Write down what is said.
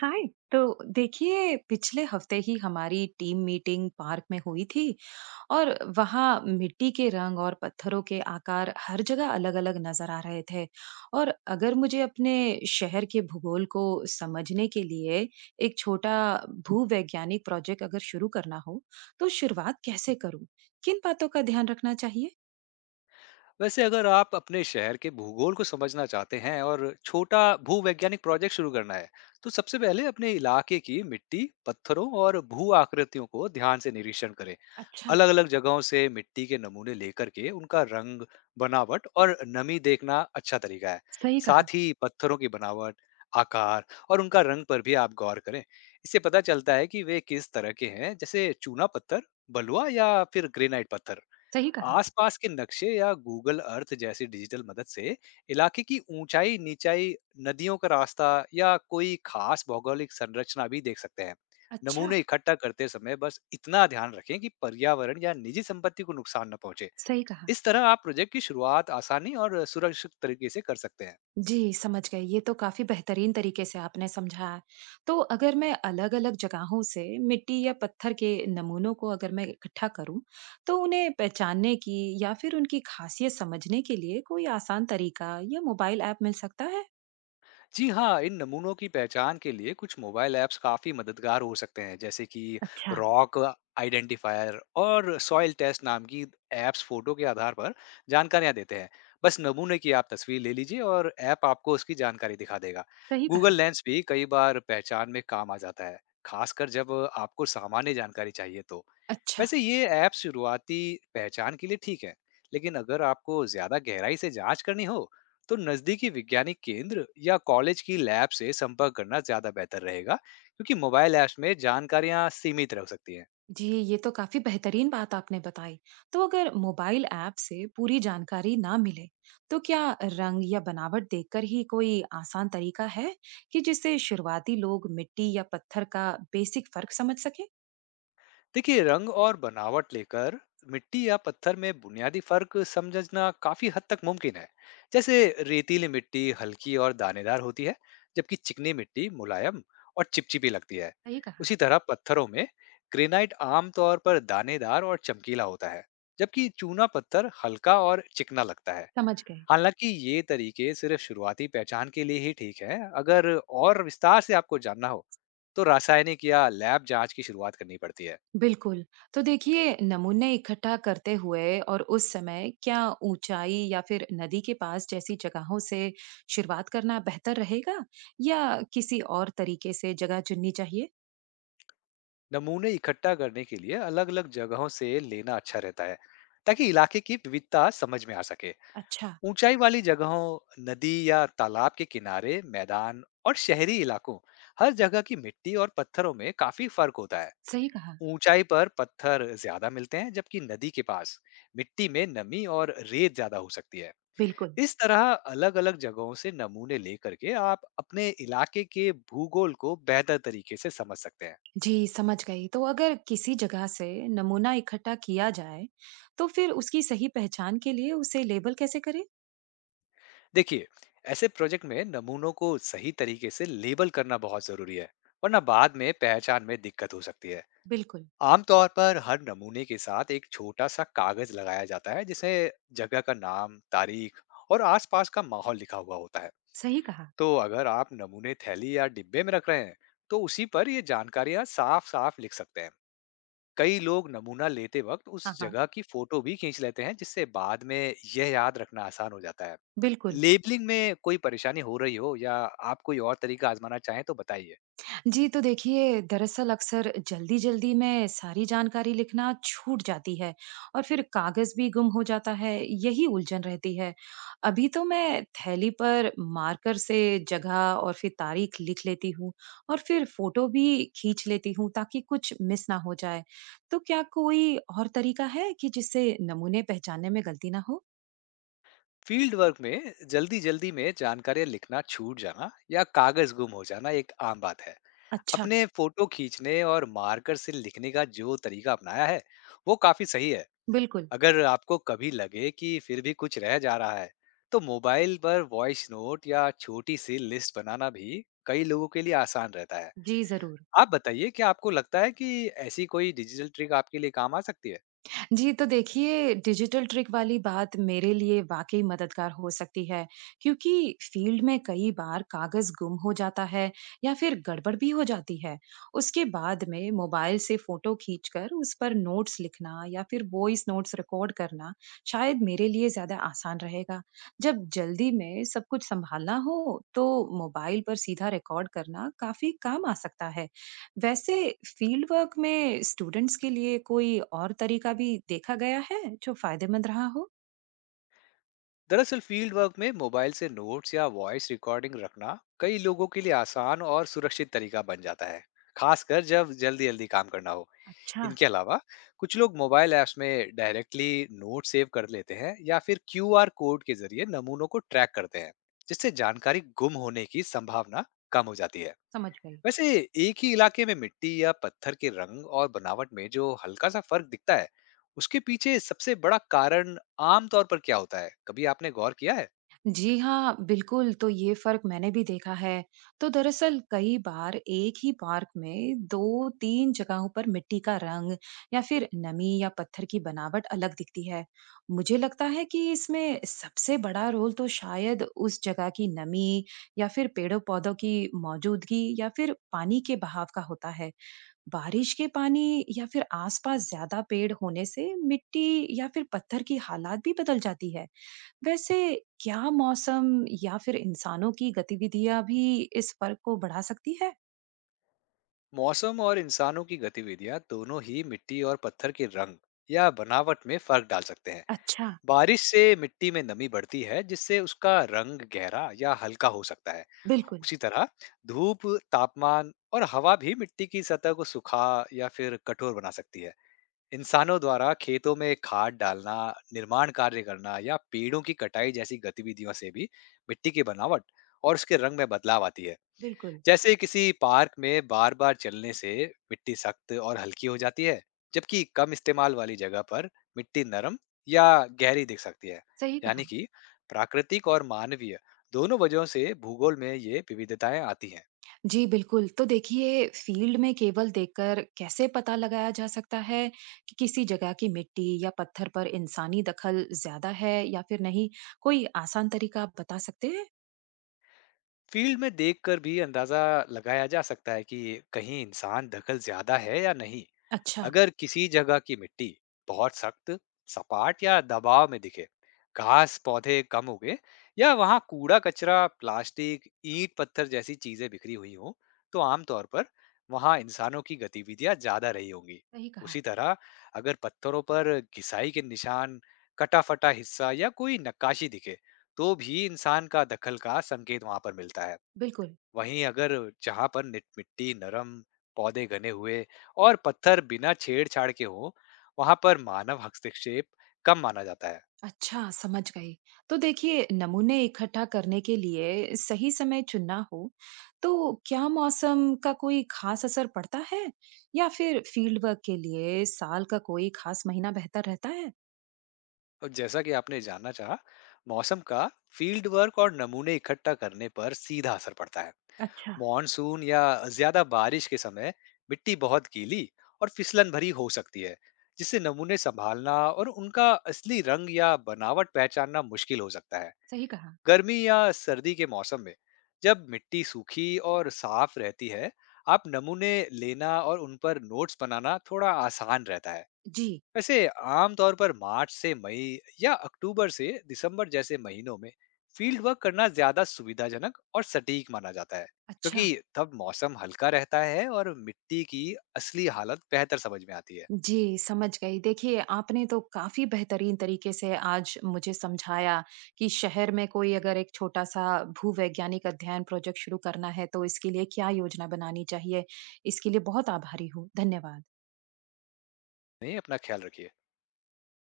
हाय। तो देखिए, पिछले हफ्ते ही हमारी टीम मीटिंग पार्क में हुई थी और वहाँ मिट्टी के रंग और पत्थरों के आकार हर जगह अलग-अलग नजर आ रहे थे। और अगर मुझे अपने शहर के भूगोल को समझने के लिए एक छोटा भूवैज्ञानिक प्रोजेक्ट अगर शुरू करना हो, तो शुरुआत कैसे करूँ? किन बातों का ध्यान रखना चाहिए? वैसे अगर आप अपने शहर के भूगोल को समझना चाहते हैं और छोटा भूवैज्ञानिक प्रोजेक्ट शुरू करना है, तो सबसे पहले अपने इलाके की मिट्टी, पत्थरों और भू आकृतियों को ध्यान से निरीक्षण करें। अच्छा। अलग-अलग जगहों से मिट्टी के नमूने लेकर के उनका रंग, बनावट और नमी देखना अच्छा तरीका है। सही कहा। साथ ही पत्थरों की बनावट, आकार और उनका रंग पर भी आप गौर करें। इससे पता चलता है कि वे किस तरह के हैं, जैसे चूना पत्थर, बलुआ या फिर ग्रेनाइट पत्थर। सही कहा। आसपास के नक्शे या गूगल अर्थ जैसी डिजिटल मदद से इलाके की ऊंचाई नीचाई, नदियों का रास्ता या कोई खास भौगोलिक संरचना भी देख सकते हैं। अच्छा। नमूने इकट्ठा करते समय बस इतना ध्यान रखें कि पर्यावरण या निजी संपत्ति को नुकसान न पहुंचे। सही कहा। इस तरह आप प्रोजेक्ट की शुरुआत आसानी और सुरक्षित तरीके से कर सकते हैं। जी, समझ गई। ये तो काफ़ी बेहतरीन तरीके से आपने समझाया। तो अगर मैं अलग-अलग जगहों से मिट्टी या पत्थर के नमूनों को अगर मैं इकट्ठा करूँ, तो उन्हें पहचानने की या फिर उनकी ख़ासियत समझने के लिए कोई आसान तरीका या मोबाइल ऐप मिल सकता है? जी हाँ, इन नमूनों की पहचान के लिए कुछ मोबाइल ऐप्स काफ़ी मददगार हो सकते हैं, जैसे कि अच्छा। रॉक आइडेंटिफायर और सॉइल टेस्ट नाम की ऐप्स फ़ोटो के आधार पर जानकारियाँ देते हैं। बस नमूने की आप तस्वीर ले लीजिए और ऐप आपको उसकी जानकारी दिखा देगा। सही गूगल कहा। लेंस भी कई बार पहचान में काम आ जाता है, खासकर जब आपको सामान्य जानकारी चाहिए तो। अच्छा। वैसे ये ऐप शुरुआती पहचान के लिए ठीक है, लेकिन अगर आपको ज़्यादा गहराई से जांच करनी हो, तो नज़दीकी वैज्ञानिक केंद्र या कॉलेज की लैब से संपर्क करना ज़्यादा बेहतर रहेगा, क्योंकि मोबाइल ऐप्स में जानकारियाँ सीमित रह सकती हैं। जी, ये तो काफी बेहतरीन बात आपने बताई। तो अगर मोबाइल ऐप से पूरी जानकारी ना मिले, तो क्या रंग या बनावट देखकर ही कोई आसान तरीका है कि जिससे शुरुआती लोग मिट्टी या पत्थर का बेसिक फर्क समझ सके? देखिए, रंग और बनावट लेकर मिट्टी या पत्थर में बुनियादी फर्क समझना काफी हद तक मुमकिन है। जैसे रेतीली मिट्टी हल्की और दानेदार होती है, जबकि चिकनी मिट्टी मुलायम और चिपचिपी लगती है। सही कहा। उसी तरह पत्थरों में ग्रेनाइट आमतौर पर दानेदार और चमकीला होता है, जबकि चूना पत्थर हल्का और चिकना लगता है। समझ गए। हालाँकि ये तरीके सिर्फ़ शुरुआती पहचान के लिए ही ठीक है, अगर और विस्तार से आपको जानना हो, तो रासायनिक या लैब जाँच की शुरुआत करनी पड़ती है। बिल्कुल। तो देखिए, नमूने इकट्ठा करते हुए और उस समय क्या ऊंचाई या फिर नदी के पास जैसी जगहों से शुरुआत करना बेहतर रहेगा, या किसी और तरीके से जगह चुननी चाहिए? नमूने इकट्ठा करने के लिए अलग-अलग जगहों से लेना अच्छा रहता है, ताकि इलाके की विविधता समझ में आ सके। अच्छा। ऊंचाई वाली जगहों, नदी या तालाब के किनारे, मैदान और शहरी इलाकों, हर जगह की मिट्टी और पत्थरों में काफ़ी फ़र्क होता है। सही कहा। ऊंचाई पर पत्थर ज़्यादा मिलते हैं, जबकि नदी के पास मिट्टी में नमी और रेत ज़्यादा हो सकती है। बिल्कुल। इस तरह अलग अलग जगहों से नमूने लेकर के आप अपने इलाके के भूगोल को बेहतर तरीके से समझ सकते हैं। जी, समझ गई। तो अगर किसी जगह से नमूना इकट्ठा किया जाए, तो फिर उसकी सही पहचान के लिए उसे लेबल कैसे करें? देखिए, ऐसे प्रोजेक्ट में नमूनों को सही तरीके से लेबल करना बहुत जरूरी है, वरना बाद में पहचान में दिक्कत हो सकती है। बिल्कुल। आमतौर पर हर नमूने के साथ एक छोटा सा कागज लगाया जाता है, जिसे जगह का नाम, तारीख और आसपास का माहौल लिखा हुआ होता है। सही कहा। तो अगर आप नमूने थैली या डिब्बे में रख रहे हैं, तो उसी पर ये जानकारियां साफ साफ लिख सकते हैं। कई लोग नमूना लेते वक्त हाँ, उस हाँ, जगह की फोटो भी खींच लेते हैं, जिससे बाद में यह याद रखना आसान हो जाता है। बिल्कुल। लेबलिंग में कोई परेशानी हो रही हो या आप कोई और तरीका आजमाना चाहें, तो बताइए। जी, तो देखिए, दरअसल अक्सर जल्दी-जल्दी में सारी जानकारी लिखना छूट जाती है और फिर कागज़ भी गुम हो जाता है, यही उलझन रहती है। अभी तो मैं थैली पर मार्कर से जगह और फिर तारीख लिख लेती हूँ और फिर फ़ोटो भी खींच लेती हूँ ताकि कुछ मिस ना हो जाए। तो क्या कोई और तरीका है कि जिससे नमूने पहचानने में गलती ना हो? फील्ड वर्क में जल्दी जल्दी में जानकारी लिखना छूट जाना या कागज गुम हो जाना एक आम बात है। अच्छा। अपने फोटो खींचने और मार्कर से लिखने का जो तरीका अपनाया है, वो काफी सही है। बिल्कुल। अगर आपको कभी लगे कि फिर भी कुछ रह जा रहा है, तो मोबाइल पर वॉइस नोट या छोटी सी लिस्ट बनाना भी कई लोगों के लिए आसान रहता है। जी, ज़रूर। आप बताइए, क्या आपको लगता है कि ऐसी कोई डिजिटल ट्रिक आपके लिए काम आ सकती है? जी, तो देखिए, डिजिटल ट्रिक वाली बात मेरे लिए वाकई मददगार हो सकती है, क्योंकि फील्ड में कई बार कागज़ गुम हो जाता है या फिर गड़बड़ भी हो जाती है। उसके बाद में मोबाइल से फ़ोटो खींचकर उस पर नोट्स लिखना या फिर वॉइस नोट्स रिकॉर्ड करना शायद मेरे लिए ज़्यादा आसान रहेगा। जब जल्दी में सब कुछ सँभालना हो, तो मोबाइल पर सीधा रिकॉर्ड करना काफ़ी काम आ सकता है। वैसे, फील्ड वर्क में स्टूडेंट्स के लिए कोई और तरीका भी देखा गया है जो फायदेमंद रहा हो? दरअसल फील्ड वर्क में मोबाइल से नोट्स या वॉइस रिकॉर्डिंग रखना कई लोगों के लिए आसान और सुरक्षित तरीका बन जाता है, खासकर जब जल्दी-जल्दी काम करना हो। अच्छा। इनके अलावा कुछ लोग मोबाइल ऐप्स में डायरेक्टली नोट सेव कर लेते हैं या फिर क्यूआर कोड के जरिए नमूनों को ट्रैक करते हैं, जिससे जानकारी गुम होने की संभावना कम हो जाती है। समझ गई। वैसे एक ही इलाके में मिट्टी या पत्थर के रंग और बनावट में जो हल्का सा फर्क दिखता है, उसके पीछे सबसे बड़ा कारण आमतौर पर क्या होता है, कभी आपने गौर किया है? जी हाँ, बिल्कुल। तो ये फर्क मैंने भी देखा है। तो दरअसल कई बार एक ही पार्क में दो तीन जगहों पर मिट्टी का रंग या फिर नमी या पत्थर की बनावट अलग दिखती है। मुझे लगता है कि इसमें सबसे बड़ा रोल तो शायद उस जगह की नमी या फिर पेड़ों पौधों की मौजूदगी या फिर पानी के बहाव का होता है। बारिश के पानी या फिर आसपास ज्यादा पेड़ होने से मिट्टी या फिर पत्थर की हालात भी बदल जाती है। वैसे, क्या मौसम या फिर इंसानों की गतिविधियां भी इस फर्क को बढ़ा सकती है? मौसम और इंसानों की गतिविधियां दोनों ही मिट्टी और पत्थर के रंग या बनावट में फर्क डाल सकते हैं। अच्छा। बारिश से मिट्टी में नमी बढ़ती है, जिससे उसका रंग गहरा या हल्का हो सकता है। बिल्कुल। उसी तरह धूप, तापमान और हवा भी मिट्टी की सतह को सुखा या फिर कठोर बना सकती है। इंसानों द्वारा खेतों में खाद डालना, निर्माण कार्य करना या पेड़ों की कटाई जैसी गतिविधियों से भी मिट्टी की बनावट और उसके रंग में बदलाव आती है। बिल्कुल। जैसे किसी पार्क में बार बार चलने से मिट्टी सख्त और हल्की हो जाती है, जबकि कम इस्तेमाल वाली जगह पर मिट्टी नरम या गहरी दिख सकती है। सही कहा। यानी कि प्राकृतिक और मानवीय, दोनों वजहों से भूगोल में ये विविधताएं आती हैं। जी, बिल्कुल। तो देखिए, फील्ड में केवल देखकर कैसे पता लगाया जा सकता है कि किसी जगह की मिट्टी या पत्थर पर इंसानी दखल ज्यादा है या फिर नहीं? कोई आसान तरीका आप बता सकते हैं? फील्ड में देखकर भी अंदाजा लगाया जा सकता है कि कहीं इंसान दखल ज्यादा है या नहीं। अच्छा। अगर किसी जगह की मिट्टी बहुत सख्त, सपाट या दबाव में दिखे, घास पौधे कम उगे या वहां कूड़ा कचरा, प्लास्टिक, ईंट पत्थर जैसी चीजें बिखरी हुई हों, तो आमतौर पर वहां इंसानों की गतिविधियां ज्यादा रही होंगी। सही कहा। उसी तरह अगर पत्थरों पर घिसाई के निशान, कटा फटा हिस्सा या कोई नक्काशी दिखे, तो भी इंसान का दखल का संकेत वहां पर मिलता है। बिल्कुल। वहीं अगर जहाँ पर निट मिट्टी नरम, पौधे घने हुए और पत्थर बिना छेड़छाड़ के हो, वहां पर मानव हस्तक्षेप कम माना जाता है। अच्छा, समझ गई। तो देखिए, नमूने इकट्ठा करने के लिए सही समय चुनना हो, तो क्या मौसम का कोई खास असर पड़ता है? या फिर फील्ड वर्क के लिए साल का कोई खास महीना बेहतर रहता है? और जैसा कि आपने जानना चाहा, मौसम का फील्ड वर्क और नमूने इकट्ठा करने पर सीधा असर पड़ता है। अच्छा। मॉनसून या ज्यादा बारिश के समय मिट्टी बहुत गीली और फिसलन भरी हो सकती है, जिससे नमूने संभालना और उनका असली रंग या बनावट पहचानना मुश्किल हो सकता है। सही कहा। गर्मी या सर्दी के मौसम में जब मिट्टी सूखी और साफ रहती है, आप नमूने लेना और उन पर नोट्स बनाना थोड़ा आसान रहता है। जी। वैसे आमतौर पर मार्च से मई या अक्टूबर से दिसंबर जैसे महीनों में फील्ड वर्क करना ज्यादा सुविधाजनक और सटीक माना जाता है, अच्छा। क्योंकि तब मौसम हल्का रहता है और मिट्टी की असली हालत बेहतर समझ में आती है। जी, समझ गई। देखिए, आपने तो काफ़ी बेहतरीन तरीके से आज मुझे समझाया कि शहर में कोई अगर एक छोटा-सा भूवैज्ञानिक अध्ययन प्रोजेक्ट शुरू करना है, तो इसके लिए क्या योजना बनानी चाहिए। इसके लिए बहुत आभारी हूँ। धन्यवाद। नहीं, अपना ख्याल रखिए।